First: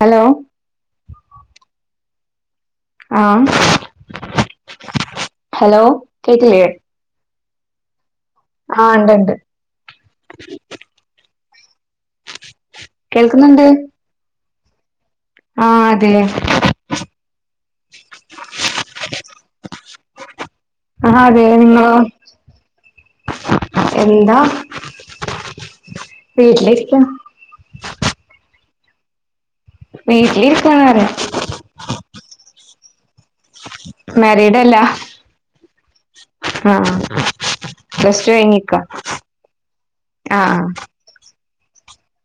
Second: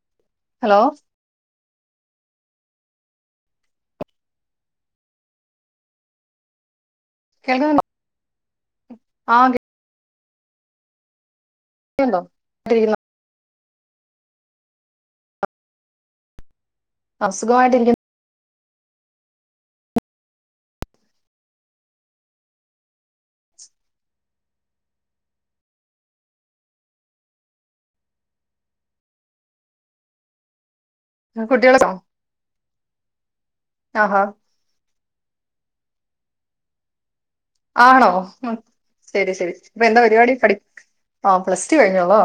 Hello hello ആ hello കേട്ടില്ലേ കേൾക്കാമോ ആ ഇണ്ട് ഇണ്ട് [inaudible] [unintelligible] കേൾക്കുന്നുണ്ട് ആ അതെ അസുഖയിട്ടിയിരിക്കു ആ അതെ നിങ്ങളോ എന്താ വീട്ടിലിരിക്കാ- വീട്ടിലിരിക്ക്വാണ് അറിയാം കുട്ട്യേ [unintelligible] ളുണ്ടോ മേരീഡ് അല്ല ആഹ് ആണോ പ്ലസ് ടു കഴിഞ്ഞിക്ക ശെരി ശെരി അപ്പം എന്താ പരുപാടി പഠി ആഹ് ഔ പ്ലസ്ടു കഴിഞ്ഞോ ഉളോ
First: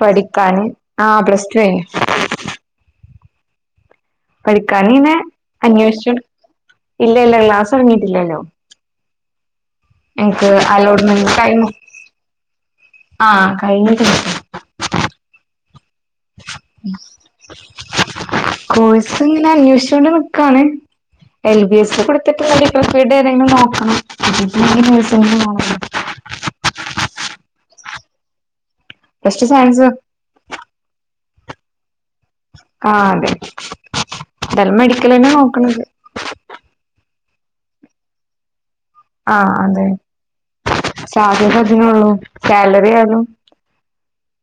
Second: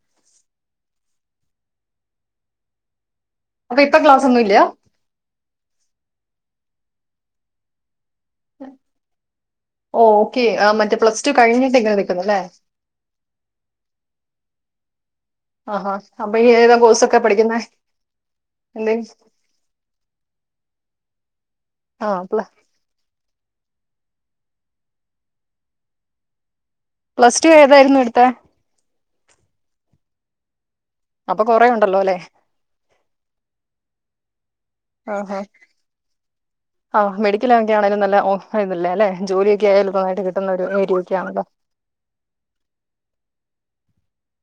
പഠിക്കാന് ആഹ് പ്ലസ് ടു കഴിഞ്ഞ് അതിപ്പ പഠിക്കാൻ ഇങ്ങനെ അന്വേഷിച്ചോണ്ട് ഇല്ലയില്ല ക്ലാസൊട്ങ്ങിന ഇല്ലലോ ഓ ഓക്കെ ഇൻക്ക് മറ്റേ പ്ലസ് അലോട്ട്മെൻ്റ് ടു കഴ്ഞ് കഴിഞ്ഞിട്ട് ഇങ്ങനെ നിൽക്കുന്നല്ലേ ആ കഴിഞ്ഞട്ട് [inaudible] ആഹ് ഹാ ഉം എന്തെങ്കിലും കോഴ്സ് ഇങ്ങനെ അന്വേഷിച്ചോണ്ട് നിക്കാണ് എൽബിഎസ് ആ കൊടുത്തിട്ട് [unintelligible] ഇത്ര സ്പീഡ് [unintelligible] നോക്കണം കിട്ടിട്ടിലെ [unintelligible] പോണമെന്ന പ്ലസ്ടു ഏതായിരുന്നു എടുത്തേ പ്ലസ്ടു സയൻസ് അപ്പം കുറെ ഉണ്ടല്ലോലേ ആ അതെ എന്തായാലും മെഡിക്കല് തന്നെയാ ആഹാ നോക്കണത് [unintelligible] ആണേലും നല്ല [unintelligible] ആ ജോലിയൊക്കെ അതെ ആയാലും നന്നായിട്ട് കിട്ടുന്ന ഒരു ഏരിയ ഒക്കെ ആണല്ലോ സാധ്യത അതിനെ ഉള്ളു സാലറി ആയാലും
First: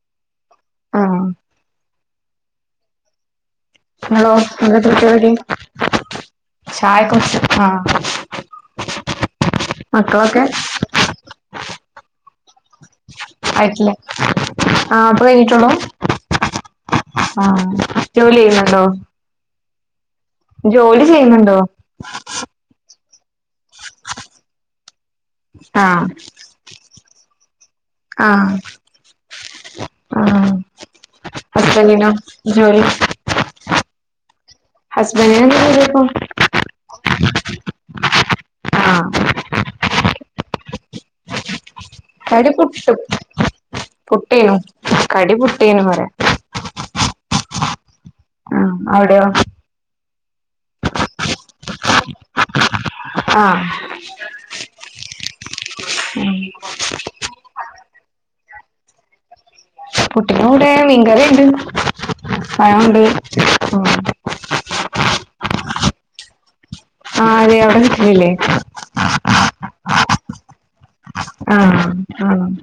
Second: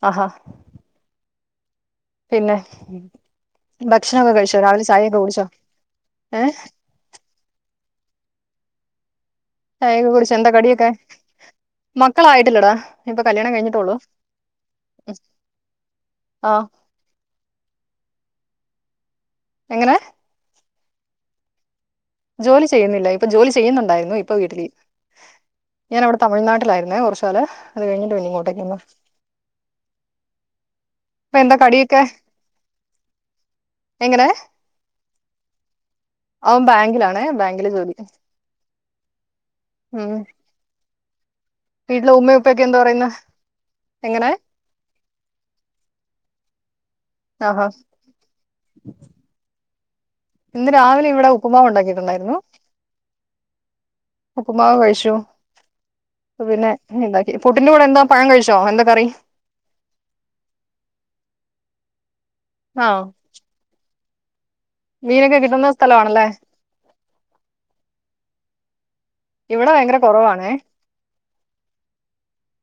ആഹാ ആ പിന്നെ ഇങ്ങളോ ഭക്ഷണമൊക്കെ കഴിച്ചോ എന്താ രാവിലെ ചായയൊക്കെ പരുപാടി കുടിച്ചോ ഏ ചായയൊക്കെ കുടി ആ ചായ ഒക്കെ കുടിച്ച് എന്താ കടിയൊക്കെ മക്കളായിട്ടിലടാ ആയിട്ടിലെ ആ ഇപ്പം കഴിഞ്ഞട്ടേ ഉള്ളൂ ആ ആ ജോലി ചെയ്യുന്നുണ്ടോ എങ്ങനെ ജോലി ചെയ്യുന്നുണ്ടോ ജോലി ചെയ്യുന്നില്ലേ ജോലി ചെയ്യുന്നുണ്ടായിരുന്നു ഇപ്പോൾ വീട്ടില് ആഹ് ഞാനവിടെ തമിഴ്നാട്ടിൽ ആയിരുന്നു കുറച്ചുകാല് അതുകഴിഞ്ഞ് പിന്നെ ആഹ് ഇങ്ങോട്ടേക്ക് മാറി ആഹ് ഇപ്പം എന്താ കടിയൊക്കെ ഹസ്ബന്റിനോ ജോലി എങ്ങനെ ഹസ്ബന്റിനു ജോലിയില്ലേ ഇപ്പം അവൻ ബാങ്കിലാണ് ബാങ്കില് ജോലിക്ക് ആ മ് കടി പുട്ടും എങ്ങനെ പുട്ടീനു കടി പുട്ടിനു ആഹ ആഹ് അവിടെയോ ഇന്ന് രാവിലെ ഇവിടെ ഉപ്പുമാവ് ഉണ്ടാക്കിയിരുന്നു ആ ഉപ്പുമാവ് കഴിച്ചു പിന്നെ ഉണ്ടാക്കി പുട്ടിൻകുടെ എന്താ പഴം കഴിച്ചോ എന്താ കറി കുട്ടന്റെ കൂടെ മീൻകറി ഉണ്ട് പഴവുണ്ട് മീന് ഒക്കെ കിട്ടുന്ന സ്ഥലം ആണ് അല്ലേ ആ അതെ കിട്ടിയില്ലേ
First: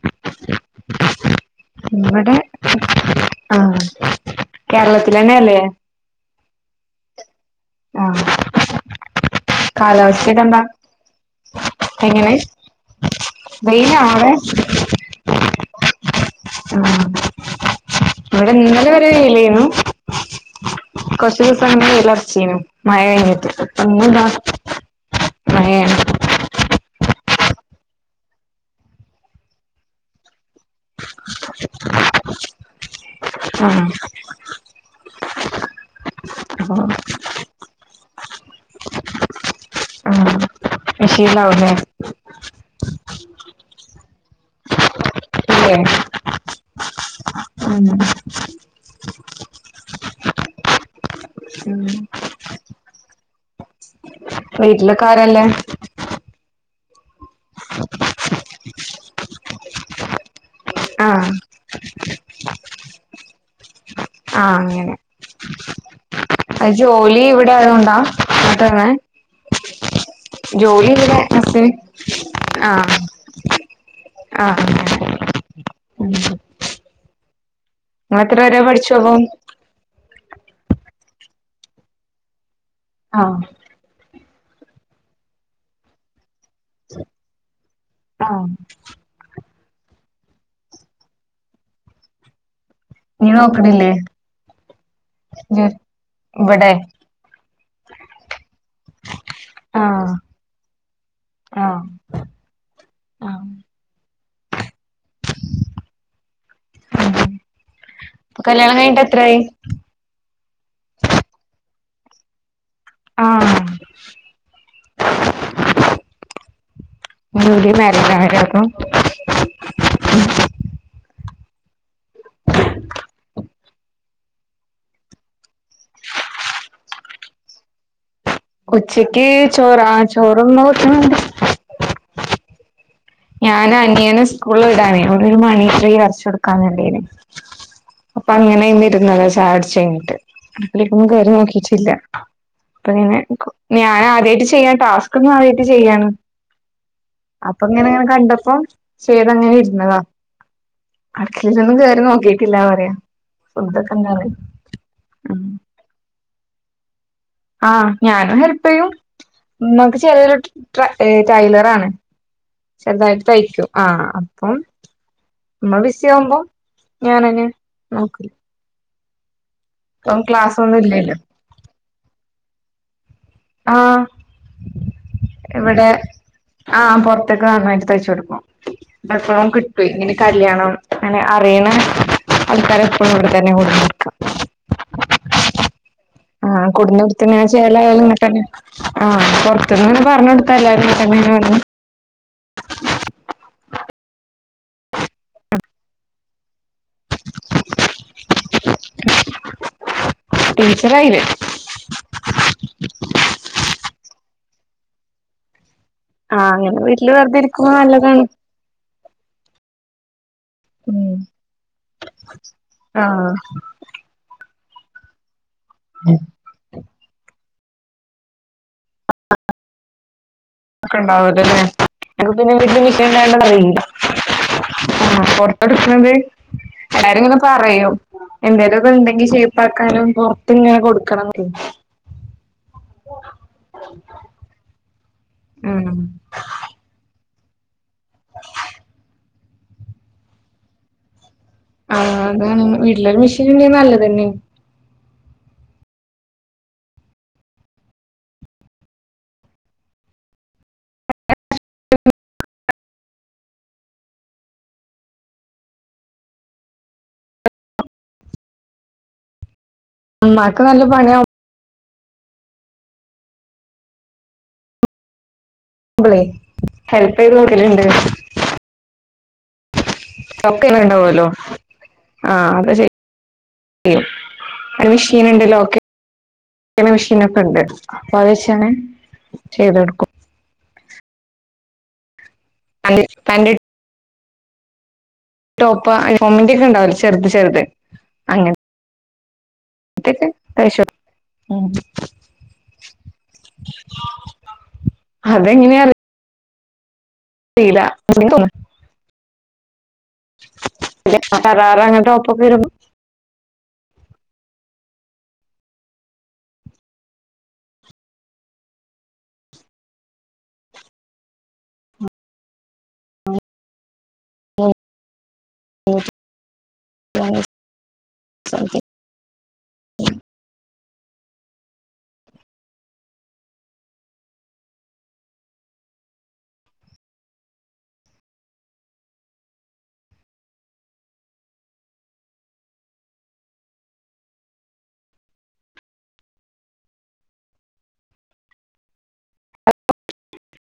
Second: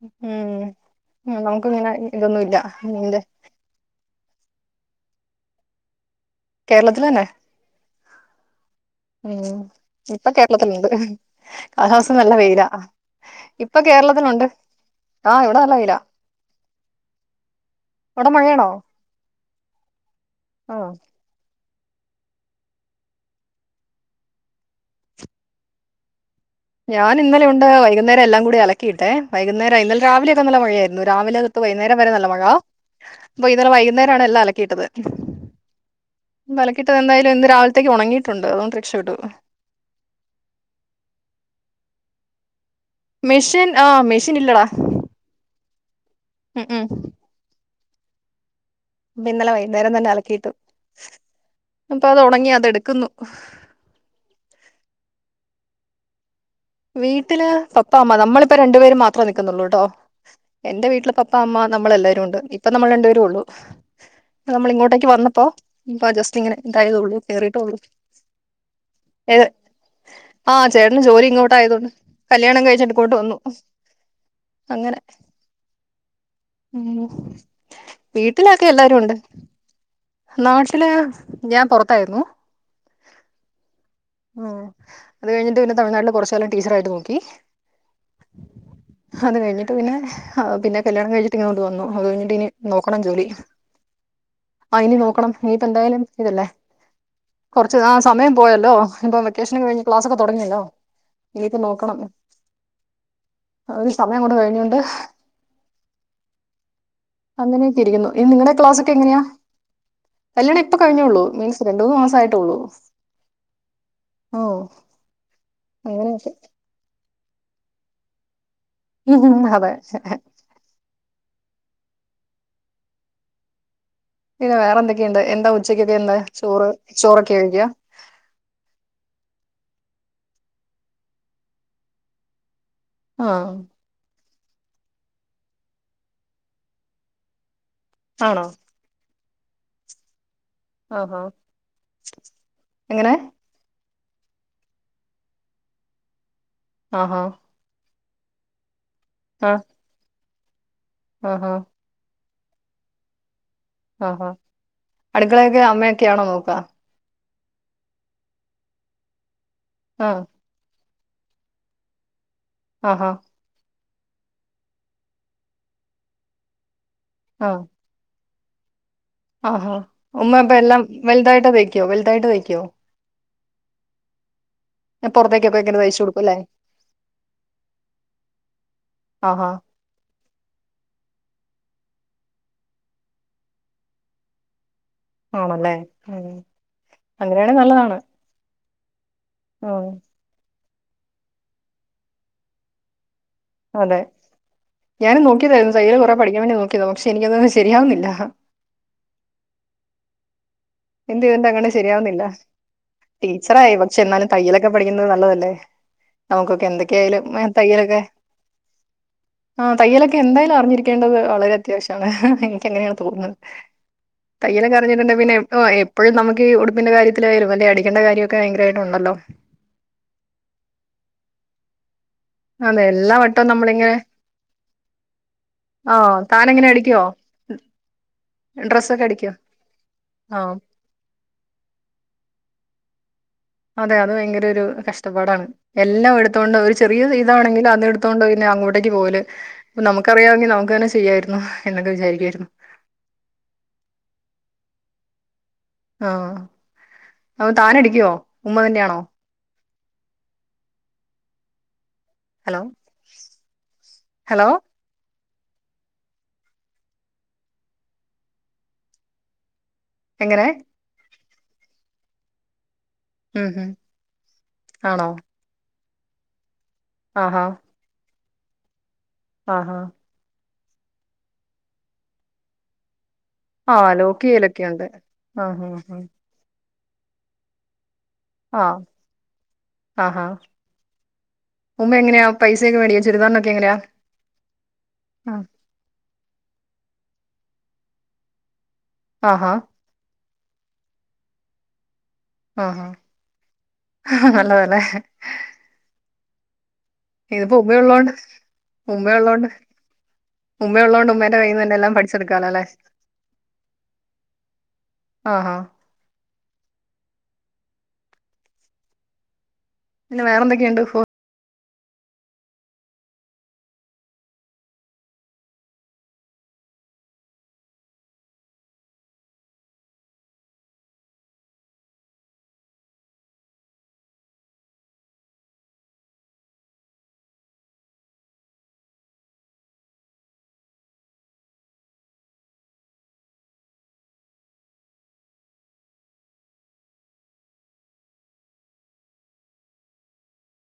മ് ഞങ്ങൾക്ക് മി ഇത് ഇവിടെ ഒന്നുമില്ല മീൻ്റ ആഹ് കേരളത്തിൽ തന്നെയല്ലേ കേരളത്തിൽ തന്നെ ആ ഉം ഇപ്പൊ കാലാവസ്ഥക്കെന്താ കേരളത്തിലുണ്ട് കാലാവസ്ഥ നല്ല എങ്ങനെ വെയിലാ ഇപ്പൊ വെയിലാണോ കേരളത്തിലുണ്ട് ആഹ് ഇവിടെ നല്ല വെയിലാ അവടെ അ ഇവിടെ ഇന്നലെ വരെ വെയിലേരുന്നു അ ഇപ്പം ഇന്ന് വെയിലറച്ചിനു മഴ കഴിഞ്ഞിട്ട് ഇപ്പം ഇന്ന് ഇതാ മഴയ ഞാൻ ഇന്നലെ ഉണ്ട് വൈകുന്നേരം എല്ലാം കൂടെ അലക്കിയിട്ടേ വൈകുന്നേരായി ഇന്നലെ രാവിലെ നല്ല മഴയായിരുന്നു രാവിലെ തൊട്ട് വൈകുന്നേരം വരെ നല്ല മഴ അപ്പോ ഇന്നലെ ആഹ് വൈകുന്നേരാണ് എല്ലാം അലക്കി ഇട്ടത് ഇന്നലെ അപ്പൊ അലക്കി ഇട്ടത് എന്തായാലും ഇന്ന് രാവിലെത്തേക്ക് ഒണങ്ങി ട്ടുണ്ട് അതോണ്ട് രക്ഷപ്പെട്ടു ആ മെഷീനിൽ ആവൂല്ലേ ആ മെഷീൻ അ മെഷീൻ ഇല്ലെടാ ഇല്ലേ മ് മ് ആണോ ഇന്നലെ വൈകുന്നേരം തന്നെ അലക്കി ഇട്ട് അപ്പോ അത് ഒണങ്ങി അത് എടുക്കുന്നു വീട്ടിലൊക്കെ ആരാ ഇല്ലേ വീ ട്ടിലാ പപ്പാ, അമ്മ നമ്മളിപ്പ രണ്ടു പേരും മാ പ്പ നിക്കുന്നുള്ളൂ ട്ടോ എന്റെ വീട്ടില് ആഹ് പപ്പാ അമ്മ നമ്മളെല്ലാരുണ്ട്. ഇ പ്പം നമ്മൾ രണ്ട് പേരു ഉള്ളു ആഹ് അങ്ങനെ. ഇപ്പൊ ജസ്റ്റ് ഇങ്ങനെ എ ഇതായതുള്ളൂ ജോലി കേറിയിട്ടുള്ളൂ വ്ടായതോണ്ടാ കേട്ടൊന്നേ ഏ ആ ജോലി ചേട്ടന് വ്ടെ ത്തെ ഇങ്ങോട്ടായതുകൊണ്ട് കല്യാണം കഴിച്ചിട്ട് ആഹ് ഇങ്ങോട്ട് വന്നു ആഹ് ഉം. [inaudible] വരെ പഠിച്ചു വീട്ടിലാക്കെല്ലാരുണ്ട്. അപ്പം നാട്ടില് ഞാം പൊറത്തായിരുന്നു. ആഹ് ഊം. അത് കഴിഞ്ഞിട്ട് പിന്ന തമിഴ്നാട്ടില് കൊർച്ച് [unintelligible] ടീച്ചറായിട്ട് നോക്കി. ആഹ് ഹത് കഴിഞ്ഞ് പിന്നെ ആ പിന്നെ കല്യാണം കഴിച്ചി ട്ടിങ്ങോട്ട് വന്നു. അത് കഴിഞ്ഞിട്ടിനി നോക്കണം ജോലി. നീ നോക്കണില്ലേ ആ ഇനി നോക്കണം. ഇനിയിപ്പ ജോ എന്തായാലും ഇതല്ലേ ഇവിടെ കൊറച്ച് ആ സമയം പോയല്ലോ ഇപ്പം വെക്കേഷൻ ഒക്കെ കഴിഞ്ഞ് ക്ലാസ് ആഹ് ഒക്കെ തുടങ്ങിയല്ലോ ഇനിയിപ്പ ആഹ് നോക്കണം. ആഹ് ഒരു സ അത് അങ്ങോട്ട് കഴിഞ്ഞോണ്ട്. അങ്ങനെയൊക്കെ ഇരിക്കുന്നു. ഇനി ഇപ്പൊ നിങ്ങടെ കല്യാണം ക്ലാസ് ഒക്കെ കഴിഞ്ഞിട്ട് എങ്ങനെയ. എത്രായി കല്യാണം ഇപ്പ കഴിഞ്ഞേയുള്ളൂ മീൻസ് രണ്ട് മൂന്ന് മാസം ആയിട്ടുള്ളൂ ആഹ് ഓ അങ്ങനെയൊക്കെ. ന്യൂലി മാരേജാണ്ലെ അപ്പോ അതെ പിന്നെ വേറെ എന്തൊക്കെ ഇണ്ട് എന്താ ഉച്ചക്കൊക്കെ ഇന്ന് ചോറ് ചോറൊക്കെ കഴിക്കാ ഉച്ചക്ക് ചോറ് ആ ചോറെന്നും വക്ക്ണ് ണ്ട്. ആ ഞാൻ അനിയന് സ് കൂളില് വിടാനെ ഓനൊരു മണിശ്രീ വരച്ചു കൊടുക്കാന്ണ്ടേന്. അപ്പ ആണോ അങ്ങനെ ഇന്ന് ഇര്ന്നതാ ചായുടിച്ചയ്യ്ഞ്ഞ്ട്ട്. അപ്പള് ഇപ്പൊന്നും ആഹാ കേറി നോക്കീട്ടില്ല. ഇപ്പോ എങ്ങനെ കൊ ഞ ഞാൻ ആദ്യായിട്ട് ചെയ്യ. ടാസ്ക് ഒന്നും ആദ്യായിട്ട് ചെയ്യാണ്. ആഹാ അപ്പൊങ്ങനെ കണ്ടപ്പോ ആ ചെയ്തങ്ങനെ ഇരുന്നത. അടുക്കളേലൊന്നും കേറി നോക്കീ ത്തില്ല പറയാ ഫുഡൊക്കെ എന്താണ് ആഹ്ഹാ അടുക്കളൊക്കെ അമ്മയൊക്കെയാണോ നോക്കാ ആ ഞാനും ഹെൽപ്പ് ചെയ്യും നമ്മക്ക് ആ ചെറിഒരു ട്രൈലർ ആണ് ആഹാ ചെറുതായിട്ട് തയ്ക്കു ആഹ് അപ്പം ഉമ്മ വിസ ആവുമ്പോ ഞാനന്നെ നോക്ക ആഹ്ഹാ ഉമ്മ അപ്പ ക്ലാസ്സൊന്നും എല്ലാം ഇല്ലല്ലോ വലുതായിട്ട് വയ്ക്കുവോ വലുതായിട്ട് തയ്ക്കോ കോ ആഹ് ഞാൻ പുറത്തേക്കൊക്കെ ഇങ്ങനെ ഇവിടെ തയ്ച്ചു കൊടുക്കും അല്ലേ ആഹ് പുൊറത്തേക്ക് വാങ്ങായിട്ട് തയ്ച്ച കൊടുക്കും ആഹാ എപ്പം കിട്ടും ഇങ്ങനെ കല്യാണം അങ്ങനെ അറിയണ ആൾക്കാരെ ഫടെ തന്നെ കൊടി നക്കാം ആണല്ലേ ഉം ആഹ് കുടുന്ന വത്തി ഇങ്ങനെ അങ്ങനെയാണെങ്കിൽ ചേലയി നല്ലതാണ് നിന്നിട്ടാണ് [inaudible] ആഹ് ഉം പുറത്തന്ന്പറഞ്ഞടു ഇപ്പെ എല്ലാരും ഇങ്ങനെ തന്നെ [unintelligible] അതെ ഞാൻ നോക്കിയതായിരുന്നു തയ്ൽ കൊറെ പഠിക്കാൻ വേണ്ടി നോക്കിയതോ പക്ഷെ എനിക്കൊന്നും ശരിയാവുന്നില്ല ടീച്ചറായില്ലേ എന്ത് ചെയ്തിട്ടും അങ്ങട്ട് ശരിയാവുന്നില്ല ടീച്ചറായി ചെന്നാലും തയ്യലക്കെ പഠിക്കുന്നത് നല്ലതല്ലേ ആഹ് നമുക്കൊക്കെ അങ്ങനെ വീട്ടില് എന്തൊക്കെയായാലും വെറുതെ ഇരിക്കുമ്പോ നല്ലതാണ് ആഹ തയ്യല്ലടിക്ക എന്തായാലും ഉം അറിഞ്ഞിരിക്കേണ്ടത് വളരെ അത്യാവശ്യമാണ് എനക്ക് അങ്ങനെയാണ് ആ തോന്നുന്നത് തയ്യെലൊക്കെ അറിഞ്ഞിട്ടുണ്ടേ പിന്നെ ഓഹ് എപ്പഴും നമുക്ക് ഈ ഉടുപ്പിന്റെ കാര്യത്തിലായാലും അല്ല അടിക്കേണ്ട കാര്യൊക്കെ ഭയങ്കര ഉള്ളല്ലോ ഒക്കെ ഉണ്ടാവലല്ലേ അക്ക് പിന്നെ വ അതെ എല്ലാ വട്ടവും മിഷൻണ്ടറിയില്ല നമ്മളിങ്ങനെ ആ പൊറത്ത് ആ എടുക്കുന്നത് താനെങ്ങനെ അടിക്കുവോ എല്ലാരും ഇങ്ങനെ പറയോ എന്തേലും ഒക്കെ ഡ്രസ്സൊക്കെ ഉണ്ടെങ്കി അടിക്കുവോ ഷേപ്പാക്കാനും ആ പൊറത്ത് ഇങ്ങനെ കൊടുക്കണം അതെ അത് ഭയങ്കര ഒരു കഷ്ട കഷ്ട പാടാണ് ഉം എല്ലാം എടുത്തോണ്ട് ഒരു ചെറിയ [unintelligible] താണെങ്കിൽ അതെടു ത്തോണ്ട് പിന്നെ അങ്ങോട്ടേക്ക് പോകല് നമുക്കറിയാങ്കിൽ നമുക്കന്നെ ചെയ്യാരുന്നു ആ അതാണ് വീട്ടിൽ മെഷിൻ ണ്ടങ്കിൽ നല്ലതന്നേണ് ആ താൻ അടിക്കോ ഉമ്മ തന്നെ ആണോ ഹലോ എങ്ങനെ ഉമ്മാക്ക് നല്ല പണി ഉം ഉം ആണോ കുമ്പളേ ഹെല്പ് ചെയ്ത് ആഹാ കൊടുക്കൽ ണ്ട് ആഹാ ഒക്കങ്ങനെണ്ടല്ലോ ആ അത് ശെരി ആ ലോക്ക് ചെയ്യലൊക്ക്ണ്ട് ക്ക്നെ മിഷിനൊക്കെ ണ്ട് അപ്പൊ അത് ആ വെച്ചെന്നെ ചെയ്ത് കൊടുക്കും ആഹാ ഉമ്മ ങ്ങനാ പൈസ ഒക്കെ മേടിക്ക പാന്റ് പാന്റ് ചുരിദാറിനൊക്കെങ്ങനെയാ [unintelligible] ചെറുത് ചെറുത് അങ്ങനെ ആഹാ അത് ശരി ഉം [unintelligible] ആഹാ നല്ല താ ലെ അതെങ്ങനെയാ ഇത്‌ പ്പോ അറിയില്ല ഉമ്മയുള്ളോണ്ട് ഉമ്മയുള്ളോണ്ട് ഉമ്മയുള്ളോണ്ട് ഉമ്മാന്റെ കൈയ്യിന്നന്നെ ശറാറ എല്ലാം അങ്ങനെ പഠിച്ചെടുക്കാ ടോപ്പൊക്കെ ലെ ഇടുമ്പോ ആഹാ പിന്നെ വേറേ എന്തെക്കെ ഇണ്ട് ഇപ്പൊ [unintelligible]